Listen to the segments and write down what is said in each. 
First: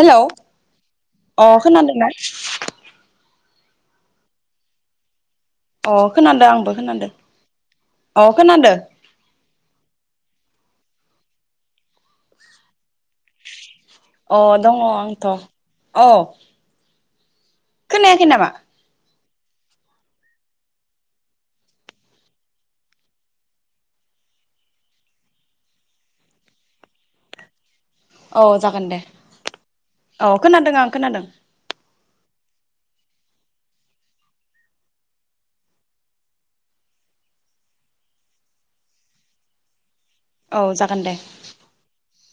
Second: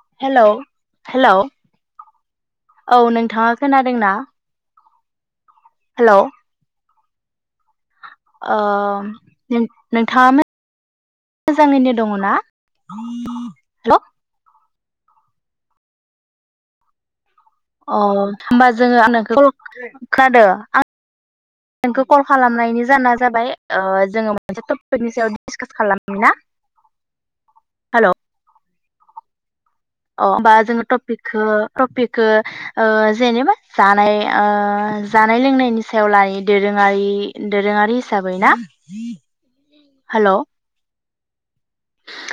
Hello हेल हेल अ खोनादोंना औ नोंथाङा खोनादोंना? अ हेलौ खोनादो आंबो खोनादो ओ नोंथाङा मोजाङैनो दङना? हेल अ दङ आंथ अ अ होमबा जोङो खोनादो आं नोंखौ कल खालामनायनि जाना जाबाय ओ जोङो मोनसे टपिकनि सायाव डिसकास खालामनि ना? हेल औ जागोन दे अ औ होमबा खोनादों जोङो आं खोनादों टपिकखो टपिकखो ओ जेनेबा जानाय ओ जानाय लोंनायनि सायाव लायो दोरोङारि दोरोङारि हिसाबै ना हेलौ औ जागोन दे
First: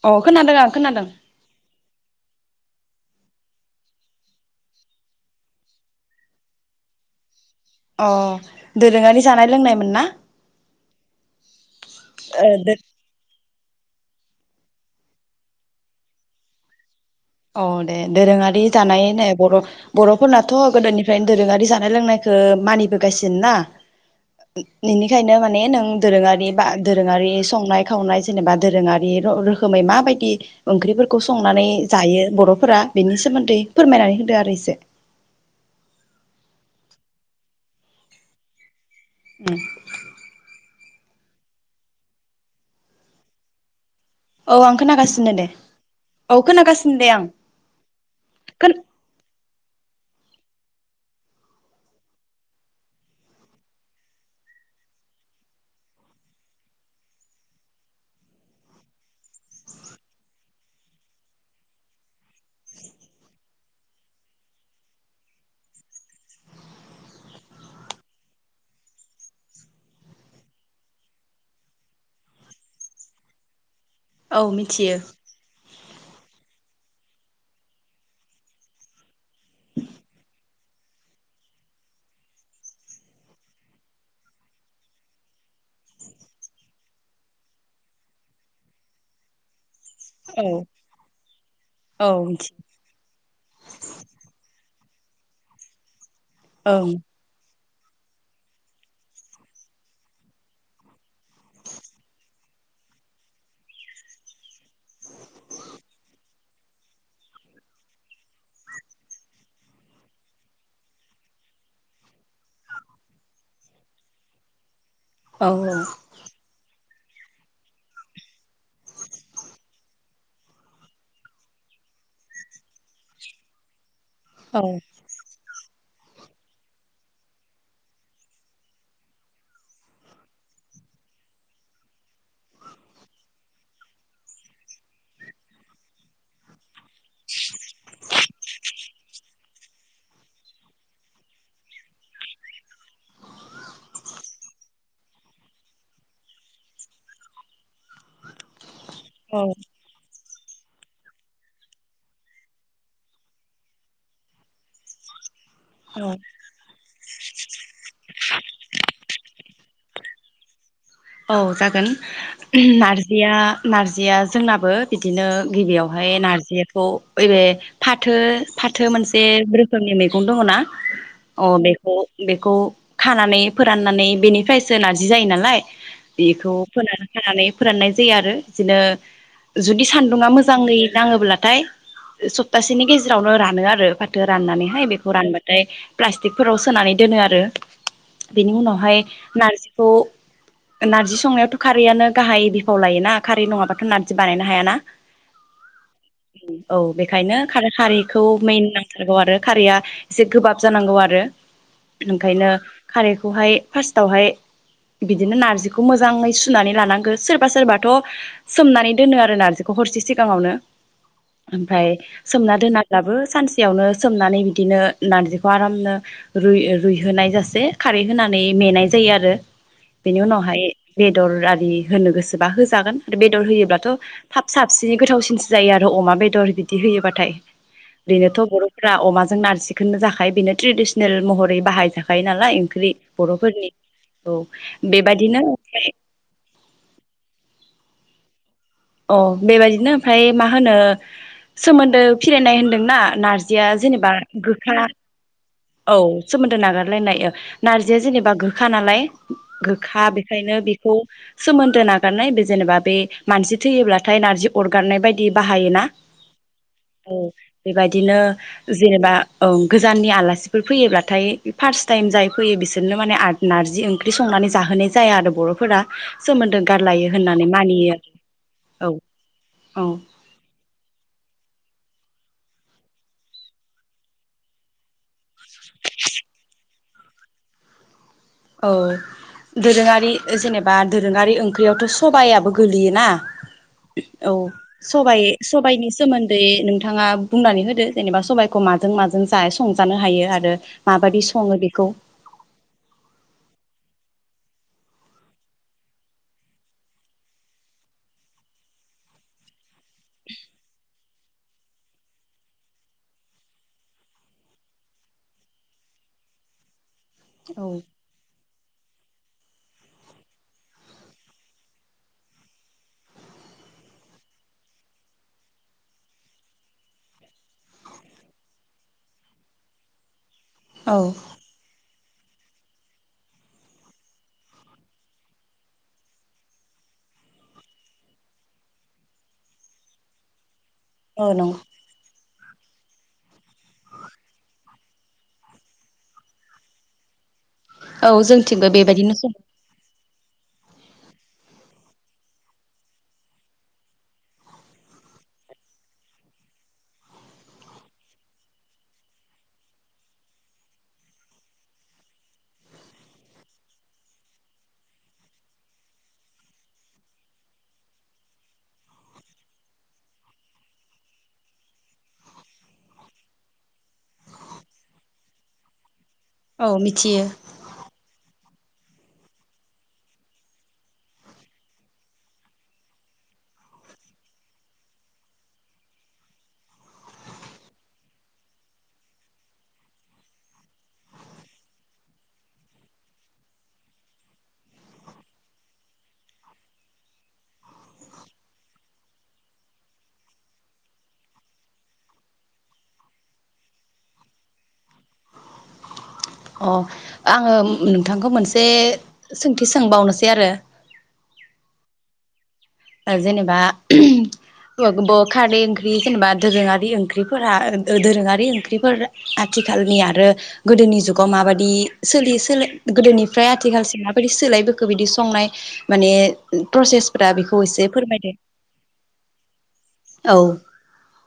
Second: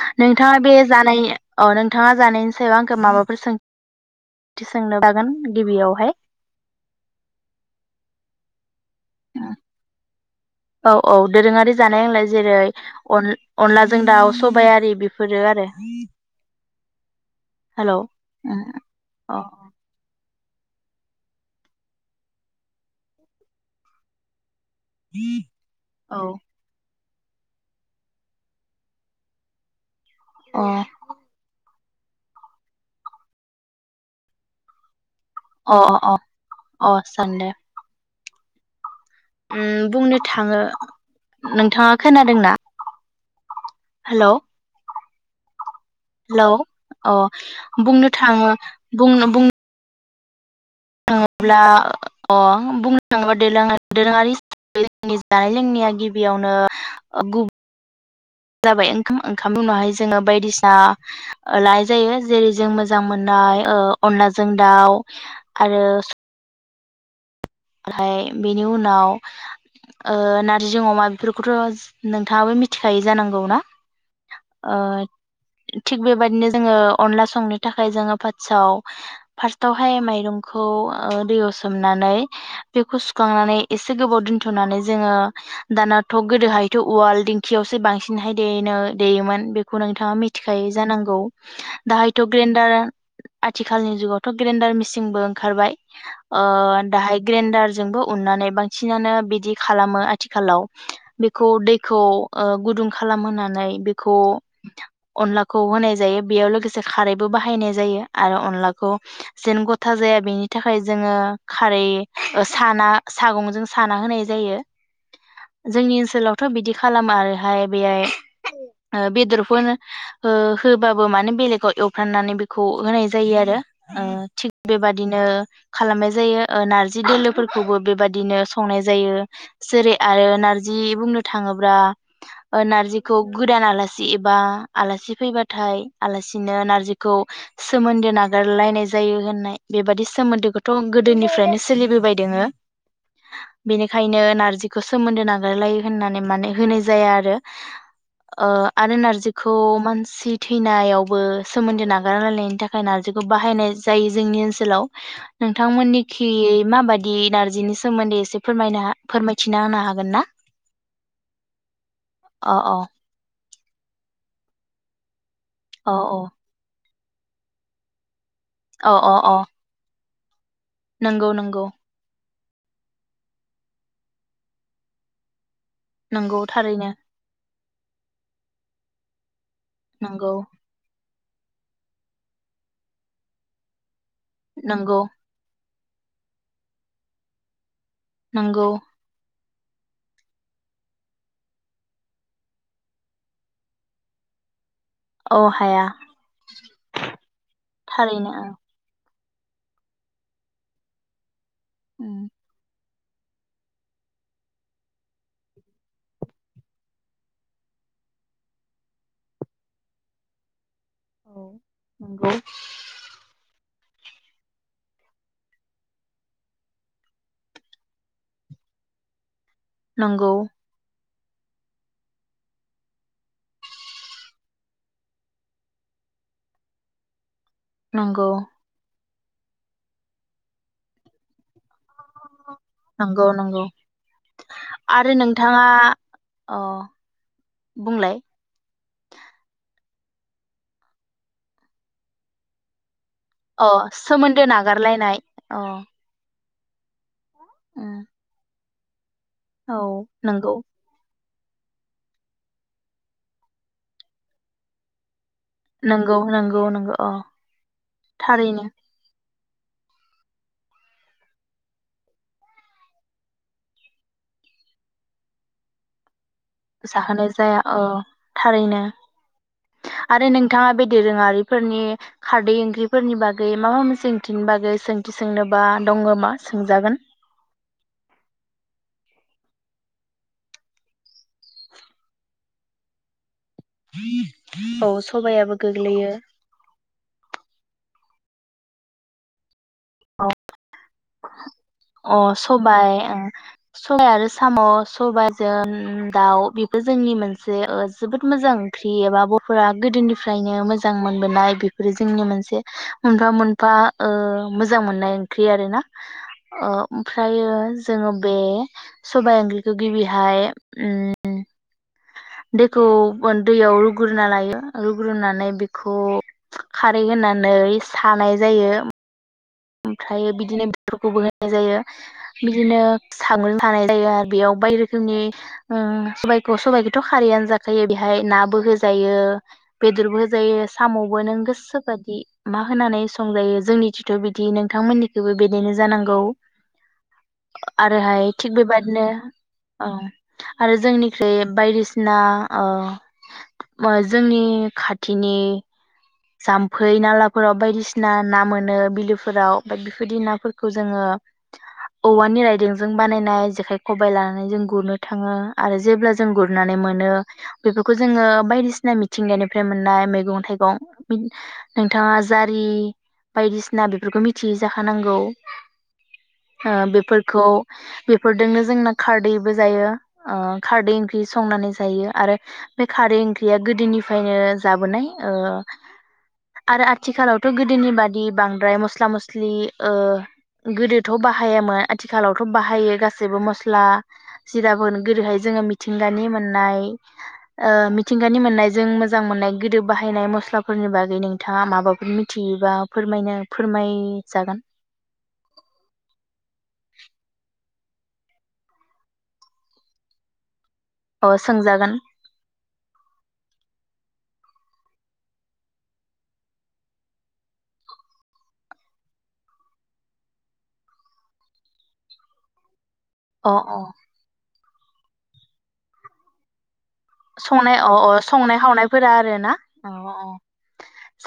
औ खोनादों नोंथाङा आं बे खोनादों जानाय औ नोंथाङा जानायनि सायाव आंखौ माबा फोर सोंथि सोंनो हागोन गिबियावहाय अ दोरोङारि जानाय लोंनायमोन ना औ औ दोरोङारि जानाय नोंलाय ओ जेरै दो अनला अनलाजों दाउ सबायारि बेफोरो आरो औ दे हेलौ दोरोङारि जानाय ने अ बर' बर' फोरनाथ गोदोनिफ्रायनो दोरोङारि जानाय लोंनायखौ मानिबोगासिनो ना बेनिखायनो माने नों औ दोरोङारि बा दोरोङारि संनाय खावनाय जेनेबा दोरोङारि र रोखोमै माबायद दि अ ओंख्रिफोरखौ संनानै जायो बर'फोरा बेनि सोमोन्दै फोरमायनानै होदो आरो इसे अ अ अ अ सानदे ओम बुंनो थाङो नोंथाङा खोनादोंना? हेलौ औ आं खोनागासि नो दे। औ हेलौ खोनागासिनो दे अ आं बुंनो थाङो बुंनो बुं थाङोब्ला अ बुंनो थाङोब्ला देलोङा दोरोङारि जोंनि जानाय लोंनाया गिबियावनो ओ गुब जाबाय ओंखाम ओंखाम उनावहाय जोङो बायदिसिना ओ लानाय जायो जेरै जों मोजां मोननाय अनलाजों दाउ आरो ओलहाय बेनि उनाव ओ नारजि अमा बेफोरखौथ' नोंथाङाबो मिथिखायो जानांगौना? औ ओ मिथियो थिक बेबादिनो जोङो अनला संनो थाखाय जोङो फात्साव फार्स्टावहाय माइरंखौ ओ दैयाव सोमनानै बेखौ सुखांनानै एसे गोबाव दोनथ'नानै जोङो दाना थक गोदोहायथ' उवाल दिंखियावसो बांसिनहाय देयोनो देयोमोन बे खौ नोंथाङा औ मिथिखायो जानांगौ दाहायथ' मिथियो ग्रेनडारा आथिखालनि जुगावथ' ग्रेन्दार मिसि बो ओंखारबाय। ओ ओं दाहाय न्दारजोंबो उननानै बांसिनानो बिदि खालामो आथिखालाव बेखौ दैखौ ओ गुदुं खालामहोनानै बेखौ अनलाखौ होनाय जायो बेयाव लोगोसे खारैबो बाहायनाय जायो आरो अनलाखौ जेन गथा जाया बेनि थाखाय जोङो खारै ओ साना सागंजों साना होनाय जायो। जोंनि औ ओनसोलावथ' बिदि खालामो आरोहाय बेहाय ओ बेदरफोन होबाबो माने बेलेगाव एवफ्राननानै बेखौ होनाय जायो आरो। ओ थिग बेबादिनो खालामनाय जायो ओ नार जि दोलोफोरखौबो बेबदिनो संनाय जायो जेरै आरो नारजि बुंनो थाङोब्ला ओ नारजिखौ गोदान आलासि एबा आलासि फैबाथाय आलासिनो नारजि खौ सोमोन्दो नागारलायनाय जायो होननाय बेबादि सोमोन्दोखौथ' गोदोनिफ्रायनो सोलिबोबाय दङो बेनिखायनो नारजिखौ सोमोन्दो नागारलायो होननानै माने होनाय जाया आरो ओ आरो नारजिखौ औ मानसि थैनायावबो सोमोन्दो नागारलायनायनि थाखाय नारजिखौ बाहायनाय जायो जोंनि ओनसोलाव नोंथांमोननिखि खै माबादि नारजिनि सोमोन्दै एसे फोरमायनो हा फोरमाय थिना होनो हागोन ना? औ जागोन अ अ नारजिया नारजिया जोंनाबो बिदिनो अ गिबियावहाय नारजि अ ओरै फाथो फाथो अ अ मोनसे अ रोखोमनि मैं गं दङ ना? नंगौ अ नंगौ । बेखौ बेखौ खानानै फोराननानै बेनिफ्रायसो नारजि जायो नालाय नंगौ बेखौ थारैनो फोनानै खानानै फोराननाय जायो आरो बिदिनो जुदि सान्दुङा नंगौ मोजाङै नाङोब्ला थाय सप्तासेनि गेजेरावनो रानो आरो फा थोङा राननानैहाय नंगौ बेखौ रानबाथाय प्लास्टिकफोराव सोनानै दोनो आरो बेनि नंगौ उनावहाय नारजि खौ नारजि संनायावथ' खारैआनो गाहाय बिफाव लायोना । खारै नङाबाथ' नारजि बानायनो हायाना? औ हाया औ बेखायनो खार-खारैखौ थारैनो औ मेन नांथार गौ आरो खारैया एसे गोबाब जानांगौ आरो नोंखायनो खारैखौहाय फास्थावहाय बि दिनो नार्जिखौ मोजाङै सुनानै लानांगो सोरबा सोरबाथ' सोमनानै दोनो आरो नार्जिखौ हरसे सिगाङावनो । ओमफ्राय सोमना दोनाब्लाबो सानस सेयावनो सोमनानै बिदिनो नारजिखौ आरामनो रुइ-रुइहोनाय जासे खारै होनानै मेनाय जायो आरो बेनि नंगौ उनावहाय बेदर आरि होनो गोसोबा होजागोन बेदर होयोब्लाथ' थाब साबसिननै गोथावसिनसो जायो आरो अमा बेदर बिदि होयोबाथाय ‌। नंगौ बेनोथ' बर'फोरा अमा जों नारजिखोनो जाखायो बेनो ट्रेडिसनेल महरै बाहाय जा खायो नालाय ओंख्रि नंगौ नंगौ बर'फोरनि औ आरो बेबायदिनो नोंथाङा ओमफ्राय अ बुंलाय अ बेबादिनो ओमफ्राय मा होनो सोमोन्दो फिरायनाय होनदोंना? अ सोमोन्दो नागारलायनाय अ सोमोनदो नागारलायनाय ओ उम नारजिया जेनेबा गो खा नालाय औ गोखा नंगौ बेखायनो बेखौ सोमोन्दो नागारनाय बे जेनेबा बे मानसि थैयोब्लाथाय नारजि अरगारनाय बाय बिदि बाहायोना। नंगौ नंगौ नंगौ अ औ बेबायदिनो थारैनो जेनेबा औ गोजाननि आलासि बेफोर फैयोब्लाथाय फार्स्ट टाइम जाय फैयो बिसोरनो माने नारजि ओंख्रि संनानै जाहोनाय जाया आरो बर'फोरा। सोमोन्दो गारलायो जाहोनाय होननानै जाया औ मानियो थारैनो आरो औ औ आरो नोंथाङा बे दोरोङारिफोरनि खारदै ओंख्रिफोरनि बागै माबा मासे सोंंथिनि बागै सोंथि सोंनोबा दङ मा सोंजागोन। औ दोरोङारि जेनेबा दोरोङारि ओंख्रियावथ' सबायाबो गोलैयोना। औ औ सबाय सबायाबो सबायनि गोग्लैयो सोमोन्दै नोंथाङा बुंनानै होदो जेनेबा सबाइखौ माजों माजों जा संजानो औ हायो आरो माबायदि सङो बेखौ। अ सबाय ओं सबाय आरो साम' सबायजों दाउ बेफोर जोंनि मोनसे ओ जोबोद मोजां ओंख्रि एबा बर'फोरा गोदोनिफ्रायनो मोजां मोनबोनाय बेफोरो जोंनि मोनसे मोनफा मोनफा ओ मोजां मोननाय ओंख्रि आरो ना। ओ ओमफ्रायो औ जोङो बे सबायाय ओंख्रिखौ गिबिहाय उम दैखौ दैयाव रुग्रोनना लायो। रुग्रोनानै बेखौ खारै होनानै सानाय जायो। ओमफ्राय बिदि बिदिनो औ बेरखौबो होनाय जायो। बिदिनो सागं सानाय जायो आरो बेयाव बाय रोखोमनि ओ सबायखौ सबाइखौथ' खारेयावनो जाखायो बेहाय नाबो होजायो बेदरबो होजायो। साम'बो औ नों नंगौ गोसोबादि मा होनानै संजायो जोंनिथिथ' बि दि नोंथांमोननिखौबो बेदिनो जानांगौ। औ आरोहाय थिग जोंथिंबो बेबादिनो बेबायदिनो सङो ओ आरो जोंनिख्रुइ बायदिसिना ओ जोंनि खाथिनि जाम्फै नालाफोराव बायदिसिना ना मोनो बिलोफोराव बाद बेफोरदि नाफोरखौ जोङो औवानि रायदोंजों बानायनाय जेखाइ खबाइ लानानै जों गुरनो थाङो आरो जेब्ला जों गुरनानै मोनो बेफोरखौ जोङो बायदिसिना मिथिंगानिफ्राय मोननाय मैगं थाइगं नोंथाङा जारि बायदिसिना बेफोरखौ मिथियै जाखानांगौ। औ ओ मिथियो बेफोरखौ बेफोर दोंनो जोंना खारदैबो जायो। ओ खारदै ओंख्रि संनानै जायो। आरो बे खारदै ओंख्रिया गोदोनिफ्रायनो जाबोनाय। ओ आरो आथिखालावथ' गोदोनि बादि बांद्राय मस्ला मस्लि ओ गोदोथ' बाहायामोन। आथिखालावथ' बाहायो गासैबो मस्ला जिराफोरोन गोदोहाय जोङो मिथिंगानि मोननाय ओ मिथिंगानि मोननाय जों मोजां मोननाय गोदो बाहायनाय मस्ला फोरनि बागै नोंथाङा माबाफोर मिथियोबा फोरायनो फोरमायजागोन। अ आङो नोंथांखौ मोनसे सोंथि सोंबावनोसै आरो। अ सोंजागोन। ओ जेनेबा [unintelligible] औवाखोबो खारदै ओंख्रि जेनेबा दोरोङारि ओंख्रिफोरा दोरोङारि ओंख्रिफोर आथिखालनि आरो गोदोनि जुगाव माबाददि सोलियो सोलो गोदोनिफ्राय अ अ आथिखालसिम माबायदि सोलायबो खो बिदि संनाय माने प्रसेसफोरा बेखौ संनाय एसे अ अ फोरमायदो संनाय खावनायफोरा आरो ना? अ औ अ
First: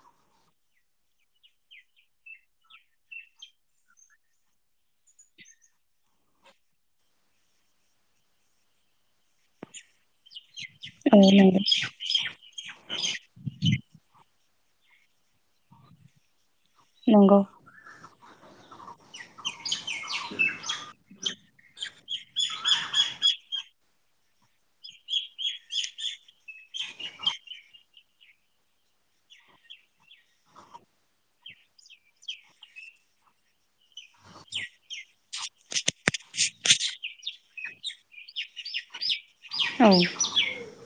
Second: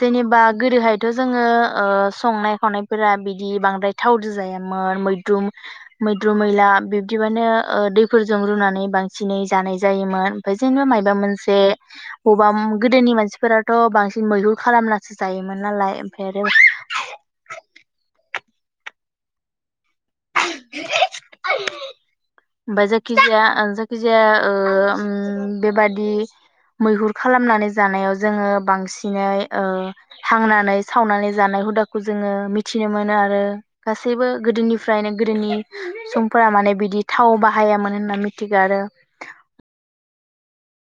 जेनेबा गोदोहायथ' जोङो ओ संनाय खावनायफोरा बिदि बांद्राय थावजों जायामोन मैद्रु मैद्रु मैला बिब्दिबानो ओ दैफोरजों रुनानै बांसिनै जानाय जायोमोन। [unintelligible] मायबा औ मोनसे नंगौ अबाम गोदोनि मानसिफोराथ बांसिन मैहुर खालामनासो जायोमोन नालाय ओमफ्राय आरो नंगौ [inaudible] ओमफाय जाखिजाया जाखिजाया ओ ओम बेबादि मैहुर खालामनानै जानायाव जोङो बांसिनै ओ थांनानै सावनानै जानाय हुदाखौ जोङो मिथिनो मोनो आरो गासैबो गोदोनि फ्राय नो गोदोनि [unintelligible] समफोरा माने बिदि थाव बा हायामोन होनना मिथिगो आरो औ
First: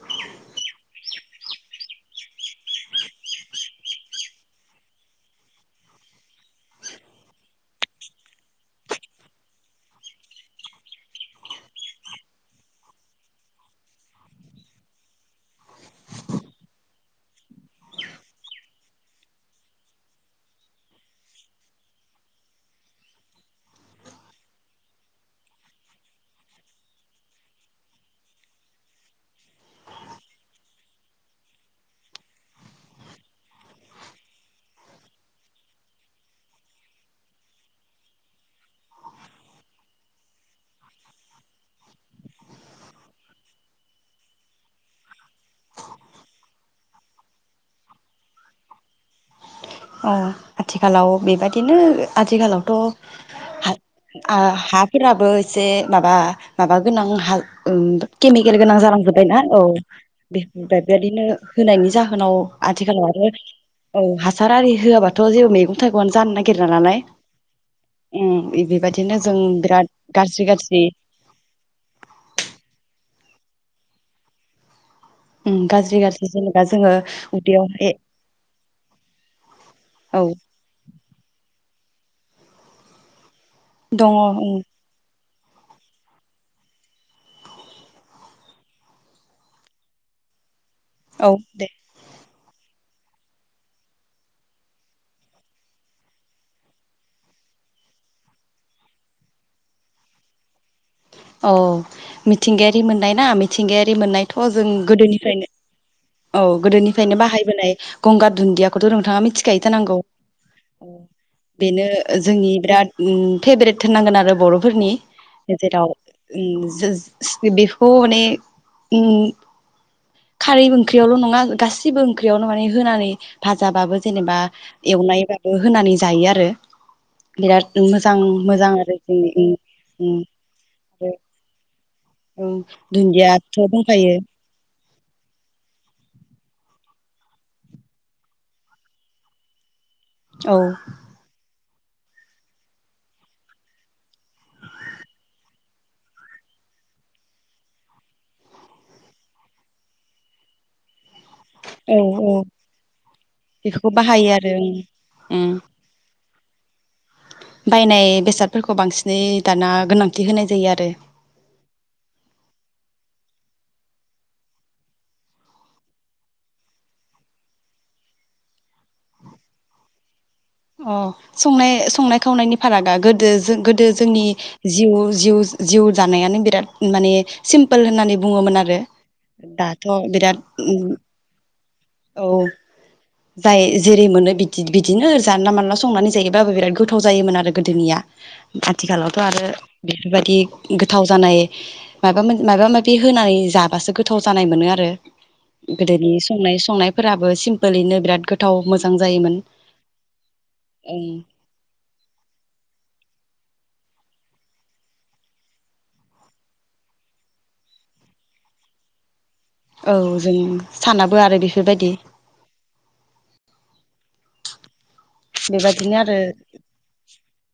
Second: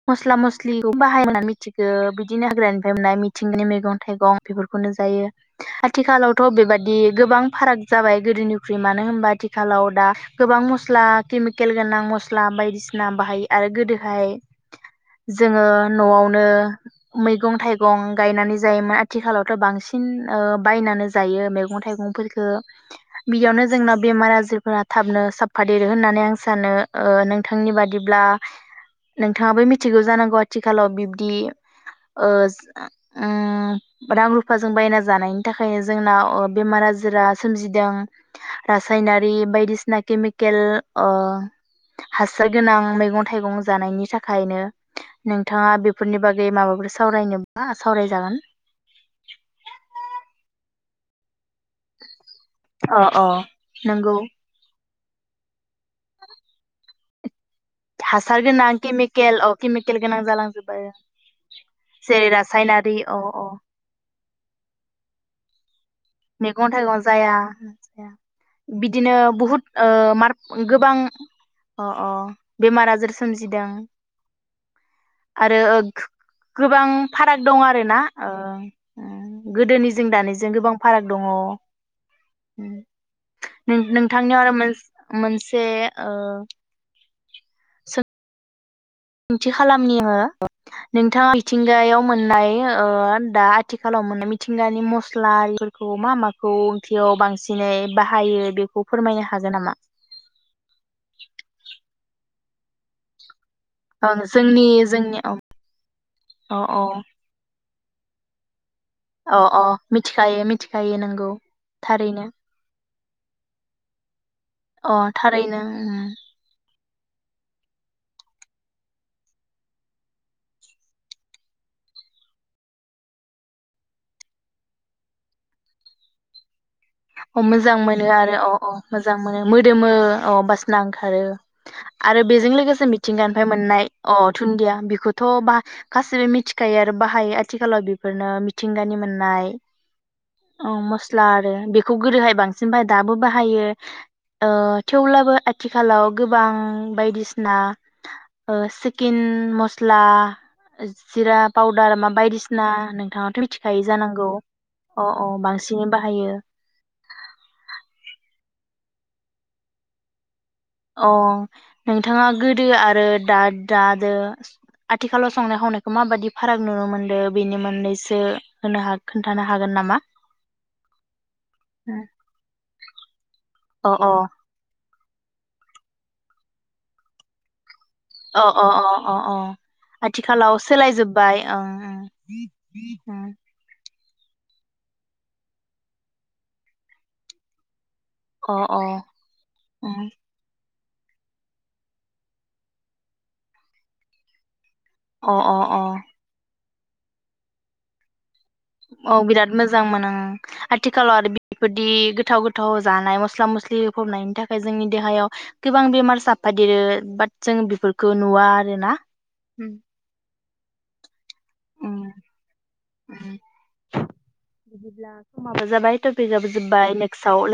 मस्ला मस्लिखौ बाहाया [unintelligible] मिथिगो बिदिनो हाग्रानिफ्राय मोननाय मिथिंगानि मैगं थाइगं बेफोरखौनो जायो आथिखालावथ बेबादि गोबां फाराग जाबाय गोदोनिख्रुइ मानो होनबा आथिखालाव दा गोबां मस्ला केमिकेल गोनां मस्ला बायदिसिना बाहायो आरो गोदोहाय जोङो नओवनो मैगं थाइगं गायनानै जायोमोन आथिखालावथ बांसिन ओ बायनानै जायो मैगं थाइगंफोरखौ बियावनो जोंना बेमार आजारफोरा थाबनो साबफा देरो होननानै आं सानो नोंथांनि बादिब्ला बिथाङाबो मिथिगौ जानांगौ आथिखालाव बिब्दि ओ ओम रां रुफाजों बायना जानायनि थाखायनो जोंनाव बेमार आजारा सोमजिदों रासायनारि बायदिसिना केमिकेल अ हासार गोनां मैगं थाइगं जानायनि थाखाय ओंखायनो नोंथाङा बेफोरनि बागै माबाफोर सावरायनोबा सावरायजागोन अ आथिखालाव बेबादिनो आथिखालावथ अ अ हात नंगौ आ हात फोराबो इसे माबा माबा गोनां हाल ओम हासार केमिकेल गोनां केमिकेल जालांजोबबायना औ केमिकेल गोनां बे जालांजोबो बेबायदिनो होनायनि जेरै जाहोनाव रासायनारि औ आथिखालावबो औ आरो औ हासार आरि होआबाथ जेबो मैगं थाइगंआनो जानो नागिरा मैगं नालाय थाइगं जाया उम बिदिनो बेबायदिनो जों बुहुत बिराद ओ गाज्रि मारक गाज्रि गोबां अ अ बेमार आजार सोमजिदों आरो उम ओं गाज्रि गाज्रि जेनेबा गोबां जोङो फाराग दं उदैयावहाय आरोना ओ ओम गोदोनिजों औ दानिजों गोबां दङ ओम नों दङ नोंथांनियाव आरो उम मोनस मोनस बे ओ ओंथि खालामनि हो औ नोंथाङा दे मिथिंगायाव मोननाय ओ दा आथिखालाव मोननाय मिथिंगानि मस्लाआरिफोरखौ मा माखौ ओंख्रियाव बांसिनै बाहायो बेखौ फोरमायनो हागोन नामा अ मिथिंगायारि मोननाय ना मिथिंगायारि ओं मोननायथ जों जोंनि जोंनि औ गोदोनिफ्रायनो औ गोदोनिफ्रायनो बाहायबोनाय गंगार दुन्दियाखौथ नोंथाङा अ अ मिथिखायो जानांगौ मिथिखायो मिथिखायो नंगौ बेनो थारैनो जोंनि बिराद ओम फेब्रेट होननांगोन आरो बरफोरनि अ थारैनो जेराव उम ओम जोज [unintelligible] बेखौ माने उम खारै ओंख्रियावल नङा गासिबो ओंख्रियावनो माने होनानै भाजाबाबो जेनेबा एवनायबाबो होनानै जायो आरो अ मोजां बिराद मोनो आरो अ अ आरो मोजां जोंनि मोनो उम मोदोमो उम अ बासना आरो ओंखार खारो आरो बेजों उम लोगोसे मिथिंगानिफ्राय दुन्दियाथ' मोननाय दंखायो अ दुन्दिया बि खौथ' बाह गासिबो मिथिखायो आरो बाहायो आथिखालाव बेफोरनो मिथिंगानि मोननाय। औ मस्ला आरो बि खौ गोदोहाय बांसिन बाहाय दाबो बाहायो ओ थेवब्लाबो आथिखालाव गोबां बायदिसिना ओ सिकिन मस्ला जिरा पाउदार औ मा औ बायदिसिना नोंथाङाथ' मिथिखायै बेफोरखौ जानांगौ बाहायो आरो उम अ अ उम बांसिनै बाहायो बायनाय बेसादफोरखौ बांसिनै दाना गोनांथि होनाय जायो आरो अ नोंथाङा गोदो आरो दा दादो आथिखालाव संनाय खावनायखौ माबादि फाराग नुनो मोनदो बेनि मोननैसो होनो हा खोन्थानो हागोन नामा? अ संनाय संनाय खावनायनि फारागा गोदो गोदो अ जोंनि जिउ जिउ जिउ जानायानो बिराद माने सिम अ अ अ अ अ दाथ' बिराद आथिखालाव सोलायजोबबाय अ औ उम उम जाय जेरै मोनो बिदि बिदिनो जानला मानला संनानै जायोबाबो बिराद गोथाव जायोमोन आरो गोदोनिया ओं अ अ आथिखालावथ' आरो उम बेफोरबायदि गोथाव जानाय माबा माबा माबि होनानै जाबासो गोथाव जानाय मोनो आरो अ अ [unintelligible] अ गोदोनि संनाय संनाय फोराबो सिम्पोलैनो बिराद गोथ औ बिराद मोजांमोन ओं आथिखालाव आरो बेफोरदि गोथाव गोथाव जानाय मसला मस्लि होफबनायनि थाखाय जोंनि देहायाव गोबां बेमार साफादेरो बाट जों बेफोरखौ नुवा आरोना उम औ जों साना बो आरो बेफोरबायदि दा माबा बेबादिनो जाबाय आरो टपिकाबो जोब्बाय नेकसाव लो